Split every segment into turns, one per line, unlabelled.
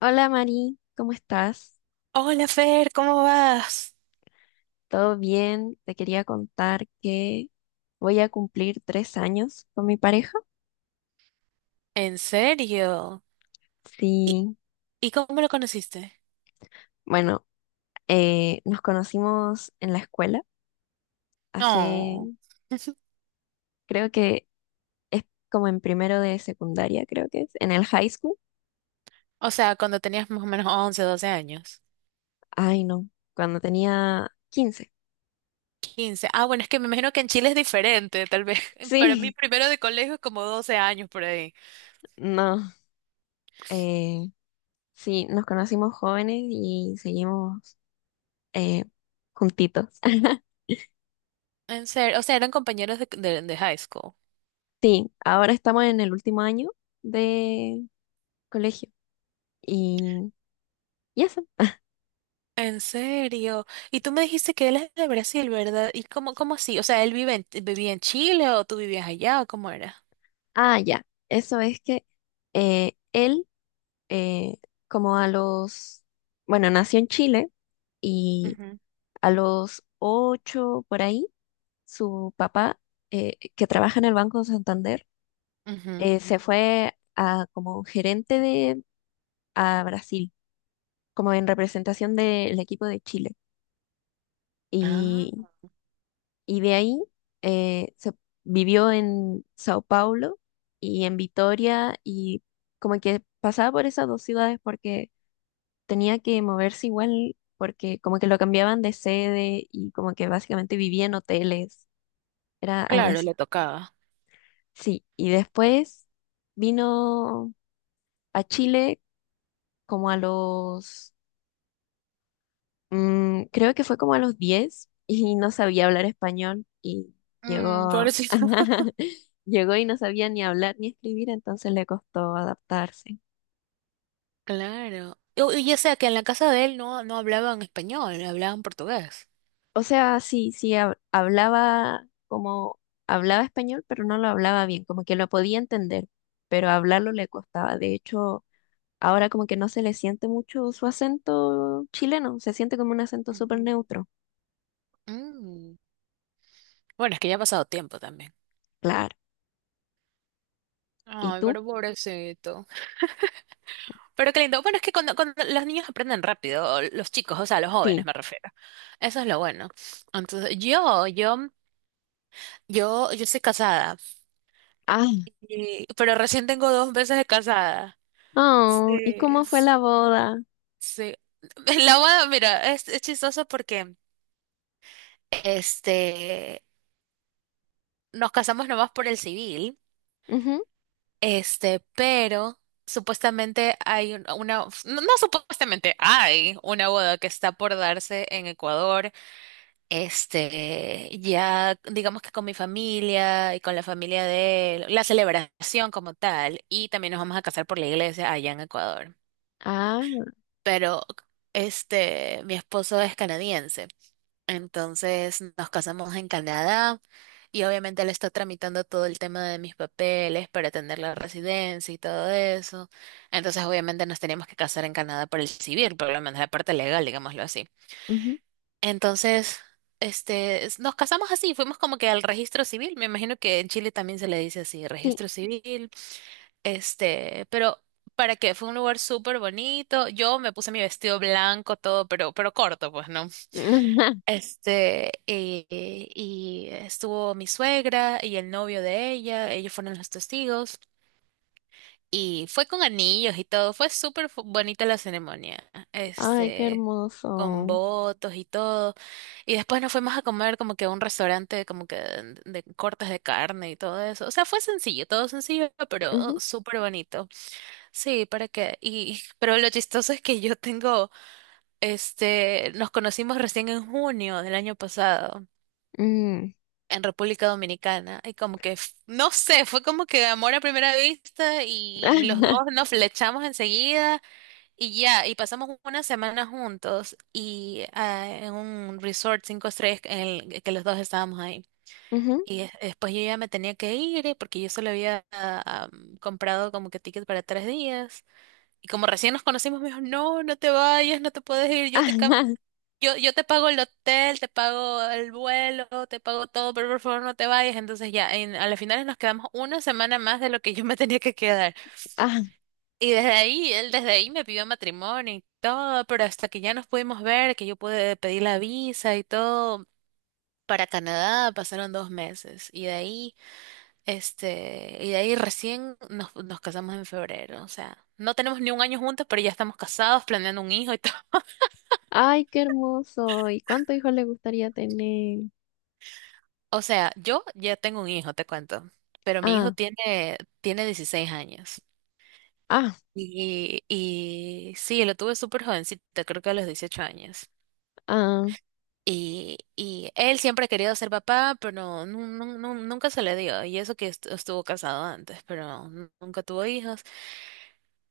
Hola Mari, ¿cómo estás?
Hola Fer, ¿cómo vas?
¿Todo bien? Te quería contar que voy a cumplir 3 años con mi pareja.
¿En serio? ¿Y,
Sí,
y cómo lo conociste?
bueno, nos conocimos en la escuela
Oh,
hace, creo que es como en primero de secundaria, creo que es, en el high school.
o sea, cuando tenías más o menos 11, 12 años.
Ay, no, cuando tenía 15.
15. Ah, bueno, es que me imagino que en Chile es diferente, tal vez. Para mí,
Sí,
primero de colegio es como 12 años por ahí.
no, eh, sí, nos conocimos jóvenes y seguimos eh, juntitos.
En serio, o sea, eran compañeros de high school.
Sí, ahora estamos en el último año de colegio y, y eso.
En serio. Y tú me dijiste que él es de Brasil, ¿verdad? ¿Y cómo así? O sea, ¿él vivía en Chile o tú vivías allá o cómo era?
Ah, ya. Eso es que él, eh, como a los, bueno, nació en Chile y
Ujú,
a los 8 por ahí, su papá, que trabaja en el Banco Santander,
ujú.
se fue a, como gerente de, a Brasil, como en representación del equipo de Chile.
Ah,
Y de ahí se vivió en Sao Paulo y en Vitoria y como que pasaba por esas dos ciudades porque tenía que moverse igual porque como que lo cambiaban de sede y como que básicamente vivía en hoteles, era algo
claro,
así.
le tocaba.
Sí, y después vino a Chile como a los Mm, creo que fue como a los 10 y no sabía hablar español y
Mm,
llegó,
pobrecito.
llegó y no sabía ni hablar ni escribir, entonces le costó adaptarse.
Claro. Y, ya sea que en la casa de él no, no hablaban español, hablaban portugués.
O sea, sí, sí, hablaba como, hablaba español, pero no lo hablaba bien, como que lo podía entender, pero hablarlo le costaba. De hecho, ahora como que no se le siente mucho su acento chileno, se siente como un acento súper
Ujú.
neutro.
Mm. Bueno, es que ya ha pasado tiempo también.
Claro. ¿Y
Ay,
tú?
pero pobrecito. Pero qué lindo. Bueno, es que cuando, cuando los niños aprenden rápido, o los chicos, o sea, los jóvenes
Sí.
me refiero. Eso es lo bueno. Entonces, yo estoy casada,
Ah.
pero recién tengo 2 meses de casada. Sí,
Oh, ¿y cómo fue
s-
la boda?
sí. La boda, mira, es chistoso porque, este, nos casamos nomás por el civil, pero supuestamente hay una, no, no supuestamente, hay una boda que está por darse en Ecuador, ya digamos que con mi familia y con la familia de él, la celebración como tal, y también nos vamos a casar por la iglesia allá en Ecuador.
Ah,
Pero, mi esposo es canadiense. Entonces nos casamos en Canadá y obviamente él está tramitando todo el tema de mis papeles para tener la residencia y todo eso. Entonces obviamente nos teníamos que casar en Canadá por el civil, por lo menos la parte legal, digámoslo así.
ujú,
Entonces, nos casamos así, fuimos como que al registro civil. Me imagino que en Chile también se le dice así,
sí.
registro civil. Pero para que fue un lugar súper bonito. Yo me puse mi vestido blanco, todo, pero corto, pues, ¿no? Este, eh, y estuvo mi suegra y el novio de ella, ellos fueron los testigos, y fue con anillos y todo, fue súper bonita la ceremonia,
Ay, qué
este, con
hermoso.
votos y todo, y después nos fuimos a comer como que a un restaurante como que de cortes de carne y todo eso, o sea, fue sencillo, todo sencillo, pero
Ujú,
súper bonito, sí, para que, y, pero lo chistoso es que nos conocimos recién en junio del año pasado.
mm.
En República Dominicana y como que, no sé, fue como que amor a primera vista y los dos nos flechamos enseguida y ya, y pasamos una semana juntos y en un resort 5 estrellas en el que los dos estábamos ahí.
Ujú,
Y después yo ya me tenía que ir porque yo solo había comprado como que ticket para 3 días. Y como recién nos conocimos, me dijo, no, no te vayas, no te puedes ir, yo te cambio,
ajá,
yo te pago el hotel, te pago el vuelo, te pago todo, pero por favor no te vayas. Entonces ya, en, a las finales nos quedamos una semana más de lo que yo me tenía que quedar.
ah.
Y desde ahí, él desde ahí me pidió matrimonio y todo, pero hasta que ya nos pudimos ver, que yo pude pedir la visa y todo. Para Canadá pasaron 2 meses y de ahí, y de ahí recién nos casamos en febrero. O sea, no tenemos ni un año juntos, pero ya estamos casados, planeando un hijo y todo.
Ay, qué hermoso. ¿Y cuánto hijos le gustaría tener?
O sea, yo ya tengo un hijo, te cuento, pero mi hijo
Ah,
tiene 16 años.
ah,
Y sí, lo tuve súper jovencito, creo que a los 18 años.
ah.
Y él siempre ha querido ser papá, pero no, nunca se le dio. Y eso que estuvo casado antes, pero nunca tuvo hijos.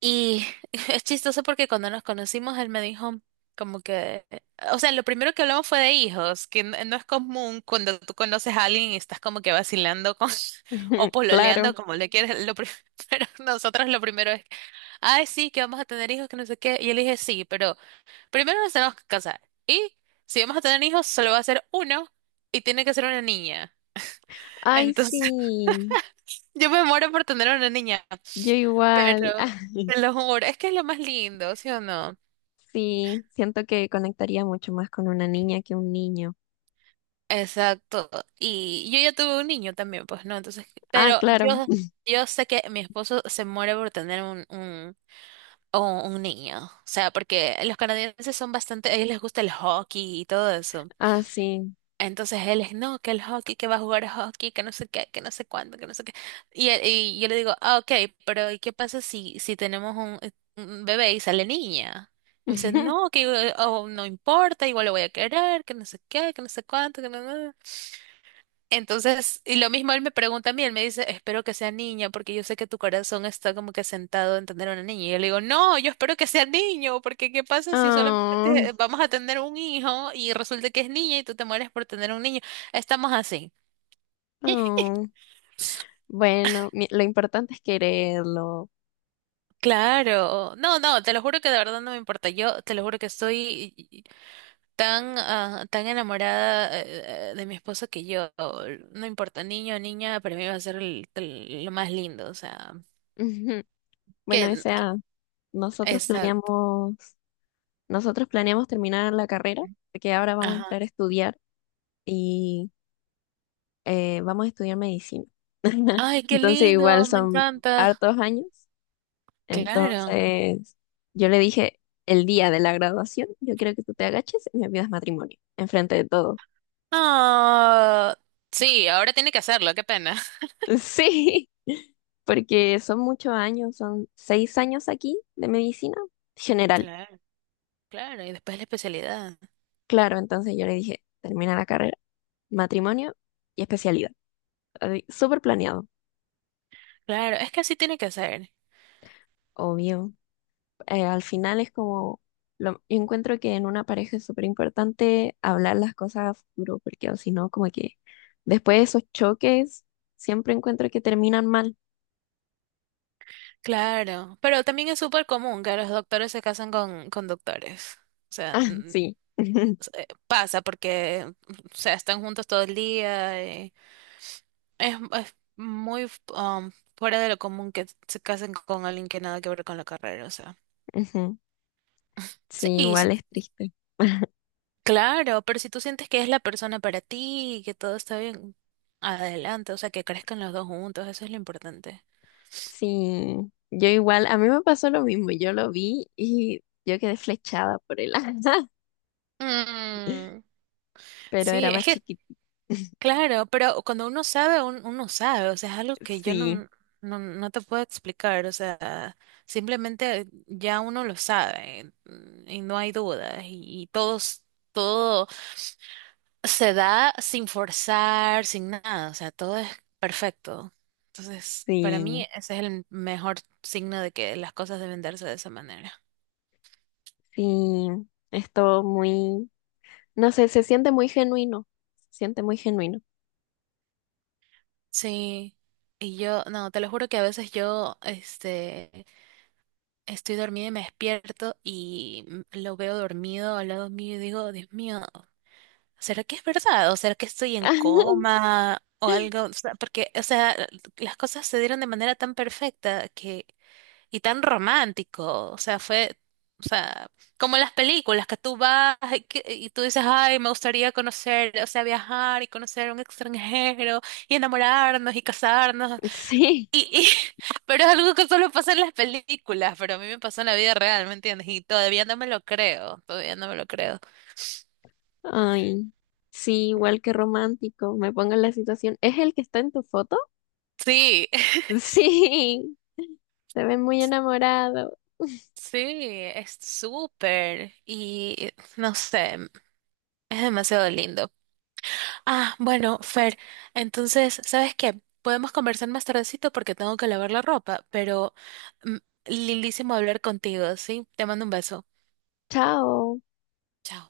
Y es chistoso porque cuando nos conocimos, él me dijo como que, o sea, lo primero que hablamos fue de hijos, que no es común cuando tú conoces a alguien y estás como que vacilando con, o
Claro.
pololeando, como le quieres, pero nosotros lo primero es, ay, sí, que vamos a tener hijos, que no sé qué, y él dije, sí, pero primero nos tenemos que casar, y si vamos a tener hijos, solo va a ser uno, y tiene que ser una niña.
Ay,
Entonces,
sí.
yo me muero por tener una niña,
Yo igual.
pero... Te lo juro, es que es lo más lindo, ¿sí o no?
Sí. Siento que conectaría mucho más con una niña que un niño.
Exacto. Y yo ya tuve un niño también, pues no, entonces,
Ah,
pero
claro.
yo, yo sé que mi esposo se muere por tener un, un niño. O sea, porque los canadienses son bastante, a ellos les gusta el hockey y todo eso.
Ah, sí.
Entonces él es, no, que el hockey, que va a jugar hockey, que no sé qué, que no sé cuándo, que no sé qué. Y, y yo le digo, ah, ok, pero ¿y qué pasa si, si tenemos un, bebé y sale niña? Y me dice, no, que oh, no importa, igual lo voy a querer, que no sé qué, que no sé cuánto, que no. No, no, entonces, y lo mismo él me pregunta a mí, él me dice, espero que sea niña, porque yo sé que tu corazón está como que sentado en tener una niña. Y yo le digo, no, yo espero que sea niño, porque ¿qué pasa si
Oh,
solamente vamos a tener un hijo y resulta que es niña y tú te mueres por tener un niño? Estamos así.
oh. Bueno, lo importante es quererlo.
Claro, no, no, te lo juro que de verdad no me importa. Yo te lo juro que estoy tan, tan enamorada de mi esposo que yo, no importa, niño o niña, para mí va a ser lo más lindo, o sea,
Ujú. Bueno, o
que, que-
sea, nosotros
exacto.
planeamos, nosotros planeamos terminar la carrera, porque ahora vamos a
Ajá.
entrar a estudiar y vamos a estudiar medicina.
Ay, qué
Entonces, igual
lindo, me
son
encanta.
hartos años.
Claro.
Entonces, yo le dije, el día de la graduación, yo quiero que tú te agaches y me pidas matrimonio, enfrente de todos.
Ah, sí, ahora tiene que hacerlo, qué pena.
Sí, porque son muchos años, son 6 años aquí de medicina general.
Claro, claro, y después la especialidad.
Claro, entonces yo le dije, termina la carrera, matrimonio y especialidad. Así, súper planeado,
Claro, es que así tiene que ser.
obvio. Al final es como, lo, yo encuentro que en una pareja es súper importante hablar las cosas a futuro, porque o si no, como que después de esos choques, siempre encuentro que terminan mal.
Claro, pero también es súper común que los doctores se casan con doctores. O sea,
Ah, sí.
pasa porque, o sea, están juntos todo el día y es muy fuera de lo común que se casen con alguien que nada que ver con la carrera, o sea.
Ujú.
Sí,
Sí, igual es triste.
Claro, pero si tú sientes que es la persona para ti y que todo está bien, adelante, o sea, que crezcan los dos juntos, eso es lo importante.
Sí, yo igual, a mí me pasó lo mismo, yo lo vi y yo quedé flechada por él,
Mm,
pero
sí,
era
es
más
que,
chiquito.
claro, pero cuando uno sabe, uno sabe, o sea, es algo que yo
Sí,
no, no te puedo explicar, o sea, simplemente ya uno lo sabe, y no hay dudas y, todos, todo. Se da sin forzar, sin nada, o sea, todo es perfecto. Entonces, para mí
sí,
ese es el mejor signo de que las cosas deben darse de esa manera.
sí. Es todo muy, no sé, se siente muy genuino. Se siente muy genuino.
Sí, y yo, no, te lo juro que a veces yo, estoy dormida y me despierto y lo veo dormido al lado mío y digo, Dios mío, ¿será que es verdad? ¿O será que estoy en coma? O algo, o sea, porque, o sea, las cosas se dieron de manera tan perfecta que y tan romántico. O sea, fue, o sea, como las películas que tú vas y, y tú dices, ay, me gustaría conocer, o sea, viajar y conocer a un extranjero y enamorarnos y casarnos.
Sí,
Y, y, pero es algo que solo pasa en las películas, pero a mí me pasó en la vida real, ¿me entiendes? Y todavía no me lo creo, todavía no me lo creo.
ay, sí, igual que romántico. Me pongo en la situación. ¿Es el que está en tu foto?
Sí,
Sí, se ve muy enamorado.
sí, es súper y no sé, es demasiado lindo. Ah, bueno, Fer, entonces, ¿sabes qué? Podemos conversar más tardecito porque tengo que lavar la ropa, pero mm, lindísimo hablar contigo, ¿sí? Te mando un beso.
Chao.
Chao.